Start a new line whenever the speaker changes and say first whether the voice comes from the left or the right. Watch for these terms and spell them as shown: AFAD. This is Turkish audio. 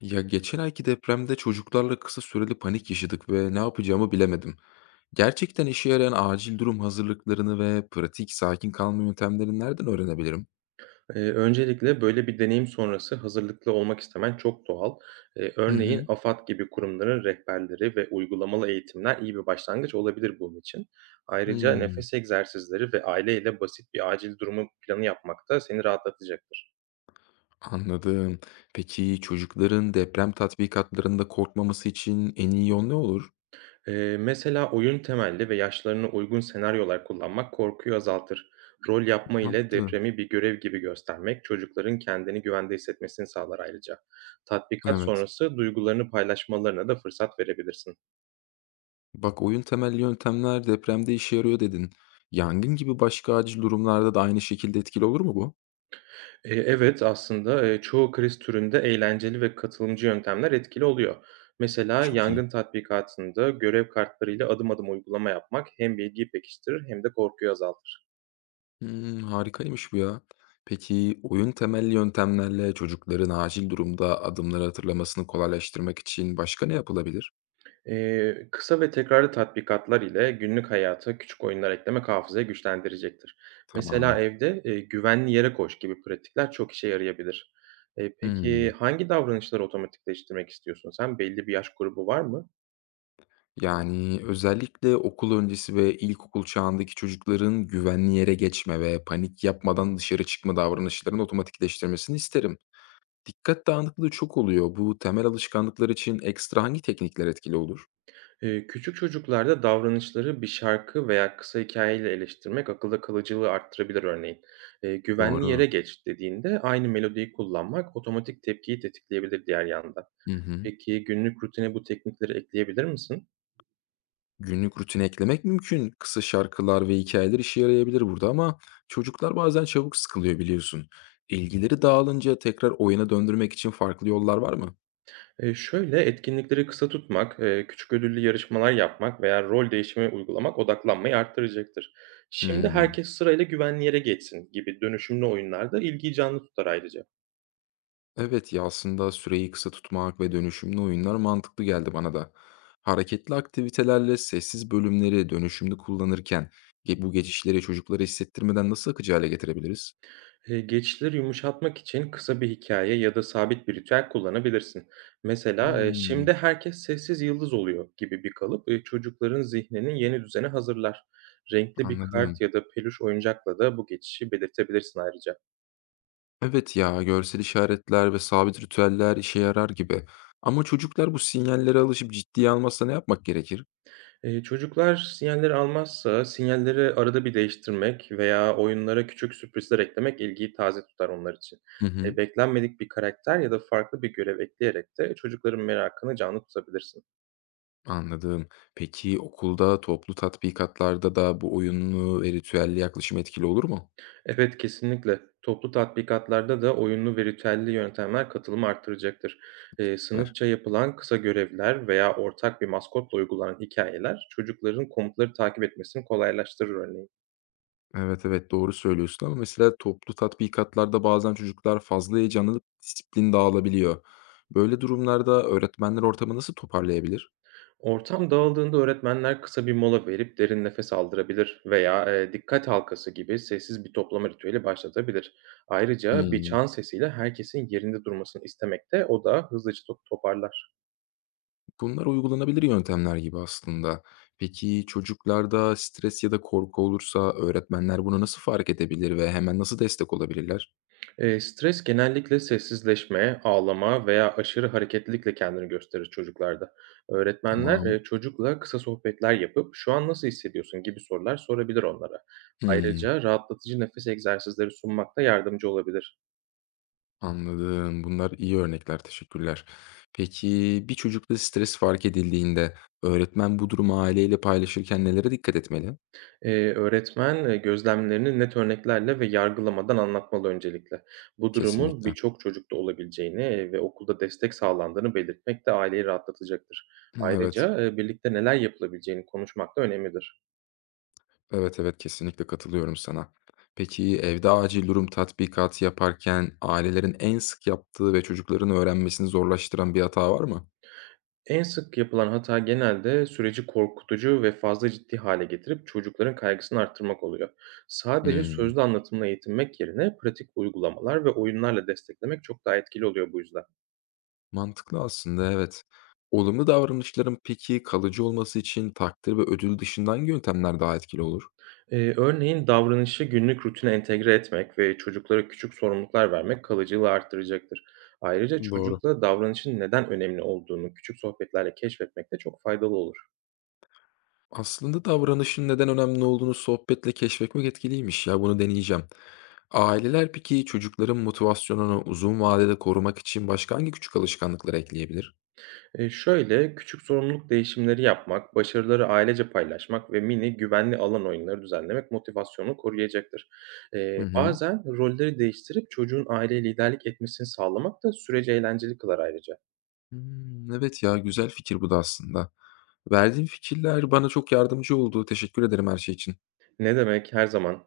left: Ya geçen ayki depremde çocuklarla kısa süreli panik yaşadık ve ne yapacağımı bilemedim. Gerçekten işe yarayan acil durum hazırlıklarını ve pratik sakin kalma yöntemlerini nereden öğrenebilirim?
right: Öncelikle böyle bir deneyim sonrası hazırlıklı olmak istemen çok doğal.
left: Hı
right: Örneğin
left: hı.
right: AFAD gibi kurumların rehberleri ve uygulamalı eğitimler iyi bir başlangıç olabilir bunun için. Ayrıca
left: Hmm.
right: nefes egzersizleri ve aileyle basit bir acil durumu planı yapmak da seni rahatlatacaktır.
left: Anladım. Peki çocukların deprem tatbikatlarında korkmaması için en iyi yol ne olur?
right: Mesela oyun temelli ve yaşlarına uygun senaryolar kullanmak korkuyu azaltır. Rol yapma ile
left: Mantıklı.
right: depremi bir görev gibi göstermek çocukların kendini güvende hissetmesini sağlar ayrıca. Tatbikat
left: Evet.
right: sonrası duygularını paylaşmalarına da fırsat verebilirsin.
left: Bak, oyun temelli yöntemler depremde işe yarıyor dedin. Yangın gibi başka acil durumlarda da aynı şekilde etkili olur mu bu?
right: Evet, aslında, çoğu kriz türünde eğlenceli ve katılımcı yöntemler etkili oluyor. Mesela
left: Çok iyi.
right: yangın tatbikatında görev kartlarıyla adım adım uygulama yapmak hem bilgiyi pekiştirir hem de korkuyu azaltır.
left: Hımm, harikaymış bu ya. Peki, oyun temelli yöntemlerle çocukların acil durumda adımları hatırlamasını kolaylaştırmak için başka ne yapılabilir?
right: Kısa ve tekrarlı tatbikatlar ile günlük hayata küçük oyunlar eklemek hafızayı güçlendirecektir. Mesela
left: Tamam.
right: evde, "güvenli yere koş" gibi pratikler çok işe yarayabilir. Peki
left: Hımm.
right: hangi davranışları otomatikleştirmek istiyorsun sen? Belli bir yaş grubu var mı?
left: Yani, özellikle okul öncesi ve ilkokul çağındaki çocukların güvenli yere geçme ve panik yapmadan dışarı çıkma davranışlarını otomatikleştirmesini isterim. Dikkat dağınıklığı çok oluyor. Bu temel alışkanlıklar için ekstra hangi teknikler etkili olur?
right: Küçük çocuklarda davranışları bir şarkı veya kısa hikayeyle eleştirmek akılda kalıcılığı arttırabilir örneğin. Güvenli
left: Doğru.
right: yere geç dediğinde aynı melodiyi kullanmak otomatik tepkiyi tetikleyebilir diğer yanda.
left: Hı hı.
right: Peki günlük rutine bu teknikleri ekleyebilir misin?
left: Günlük rutine eklemek mümkün. Kısa şarkılar ve hikayeler işe yarayabilir burada ama çocuklar bazen çabuk sıkılıyor biliyorsun. İlgileri dağılınca tekrar oyuna döndürmek için farklı yollar var mı?
right: Şöyle etkinlikleri kısa tutmak, küçük ödüllü yarışmalar yapmak veya rol değişimi uygulamak odaklanmayı arttıracaktır. Şimdi
left: Hmm.
right: herkes sırayla güvenli yere geçsin gibi dönüşümlü oyunlarda ilgiyi canlı tutar ayrıca.
left: Evet ya, aslında süreyi kısa tutmak ve dönüşümlü oyunlar mantıklı geldi bana da. Hareketli aktivitelerle sessiz bölümleri dönüşümlü kullanırken bu geçişleri çocuklara hissettirmeden nasıl akıcı hale getirebiliriz?
right: Geçişleri yumuşatmak için kısa bir hikaye ya da sabit bir ritüel kullanabilirsin. Mesela,
left: Hmm,
right: "Şimdi herkes sessiz yıldız oluyor." gibi bir kalıp, çocukların zihninin yeni düzene hazırlar. Renkli bir
left: anladım.
right: kart ya da peluş oyuncakla da bu geçişi belirtebilirsin ayrıca.
left: Evet ya, görsel işaretler ve sabit ritüeller işe yarar gibi. Ama çocuklar bu sinyallere alışıp ciddiye almazsa ne yapmak gerekir?
right: Çocuklar sinyalleri almazsa sinyalleri arada bir değiştirmek veya oyunlara küçük sürprizler eklemek ilgiyi taze tutar onlar için.
left: Hı hı.
right: Beklenmedik bir karakter ya da farklı bir görev ekleyerek de çocukların merakını canlı tutabilirsin.
left: Anladım. Peki okulda toplu tatbikatlarda da bu oyunlu ve ritüelli yaklaşım etkili olur mu?
right: Evet, kesinlikle. Toplu tatbikatlarda da oyunlu ve ritüelli yöntemler katılımı arttıracaktır.
left: Süper.
right: Sınıfça yapılan kısa görevler veya ortak bir maskotla uygulanan hikayeler çocukların komutları takip etmesini kolaylaştırır örneğin.
left: Evet evet, doğru söylüyorsun ama mesela toplu tatbikatlarda bazen çocuklar fazla heyecanlanıp disiplin dağılabiliyor. Böyle durumlarda öğretmenler ortamı nasıl toparlayabilir?
right: Ortam dağıldığında öğretmenler kısa bir mola verip derin nefes aldırabilir veya dikkat halkası gibi sessiz bir toplama ritüeli başlatabilir. Ayrıca bir
left: Hmm.
right: çan sesiyle herkesin yerinde durmasını istemekte, o da hızlıca toparlar.
left: Bunlar uygulanabilir yöntemler gibi aslında. Peki çocuklarda stres ya da korku olursa öğretmenler bunu nasıl fark edebilir ve hemen nasıl destek olabilirler?
right: Stres genellikle sessizleşme, ağlama veya aşırı hareketlilikle kendini gösterir çocuklarda. Öğretmenler
left: Tamam.
right: çocukla kısa sohbetler yapıp "Şu an nasıl hissediyorsun?" gibi sorular sorabilir onlara.
left: Hımm,
right: Ayrıca rahatlatıcı nefes egzersizleri sunmak da yardımcı olabilir.
left: anladım. Bunlar iyi örnekler, teşekkürler. Peki bir çocukta stres fark edildiğinde öğretmen bu durumu aileyle paylaşırken nelere dikkat etmeli?
right: Öğretmen gözlemlerini net örneklerle ve yargılamadan anlatmalı öncelikle. Bu durumun
left: Kesinlikle.
right: birçok çocukta olabileceğini ve okulda destek sağlandığını belirtmek de aileyi rahatlatacaktır.
left: Hı, evet.
right: Ayrıca birlikte neler yapılabileceğini konuşmak da önemlidir.
left: Evet, evet, kesinlikle katılıyorum sana. Peki, evde acil durum tatbikatı yaparken ailelerin en sık yaptığı ve çocukların öğrenmesini zorlaştıran bir hata var mı?
right: En sık yapılan hata genelde süreci korkutucu ve fazla ciddi hale getirip çocukların kaygısını arttırmak oluyor. Sadece
left: Hımm,
right: sözlü anlatımla eğitinmek yerine pratik uygulamalar ve oyunlarla desteklemek çok daha etkili oluyor bu yüzden.
left: mantıklı aslında, evet. Olumlu davranışların peki kalıcı olması için takdir ve ödül dışında hangi yöntemler daha etkili olur?
right: Örneğin davranışı günlük rutine entegre etmek ve çocuklara küçük sorumluluklar vermek kalıcılığı arttıracaktır. Ayrıca
left: Doğru.
right: çocukla davranışın neden önemli olduğunu küçük sohbetlerle keşfetmek de çok faydalı olur.
left: Aslında davranışın neden önemli olduğunu sohbetle keşfetmek etkiliymiş ya, bunu deneyeceğim. Aileler peki çocukların motivasyonunu uzun vadede korumak için başka hangi küçük alışkanlıkları ekleyebilir?
right: Şöyle, küçük sorumluluk değişimleri yapmak, başarıları ailece paylaşmak ve mini güvenli alan oyunları düzenlemek motivasyonu koruyacaktır.
left: Hı hı.
right: Bazen rolleri değiştirip çocuğun aileye liderlik etmesini sağlamak da süreci eğlenceli kılar ayrıca.
left: Hımm, evet ya, güzel fikir bu da aslında. Verdiğin fikirler bana çok yardımcı oldu. Teşekkür ederim her şey için.
right: Ne demek, her zaman.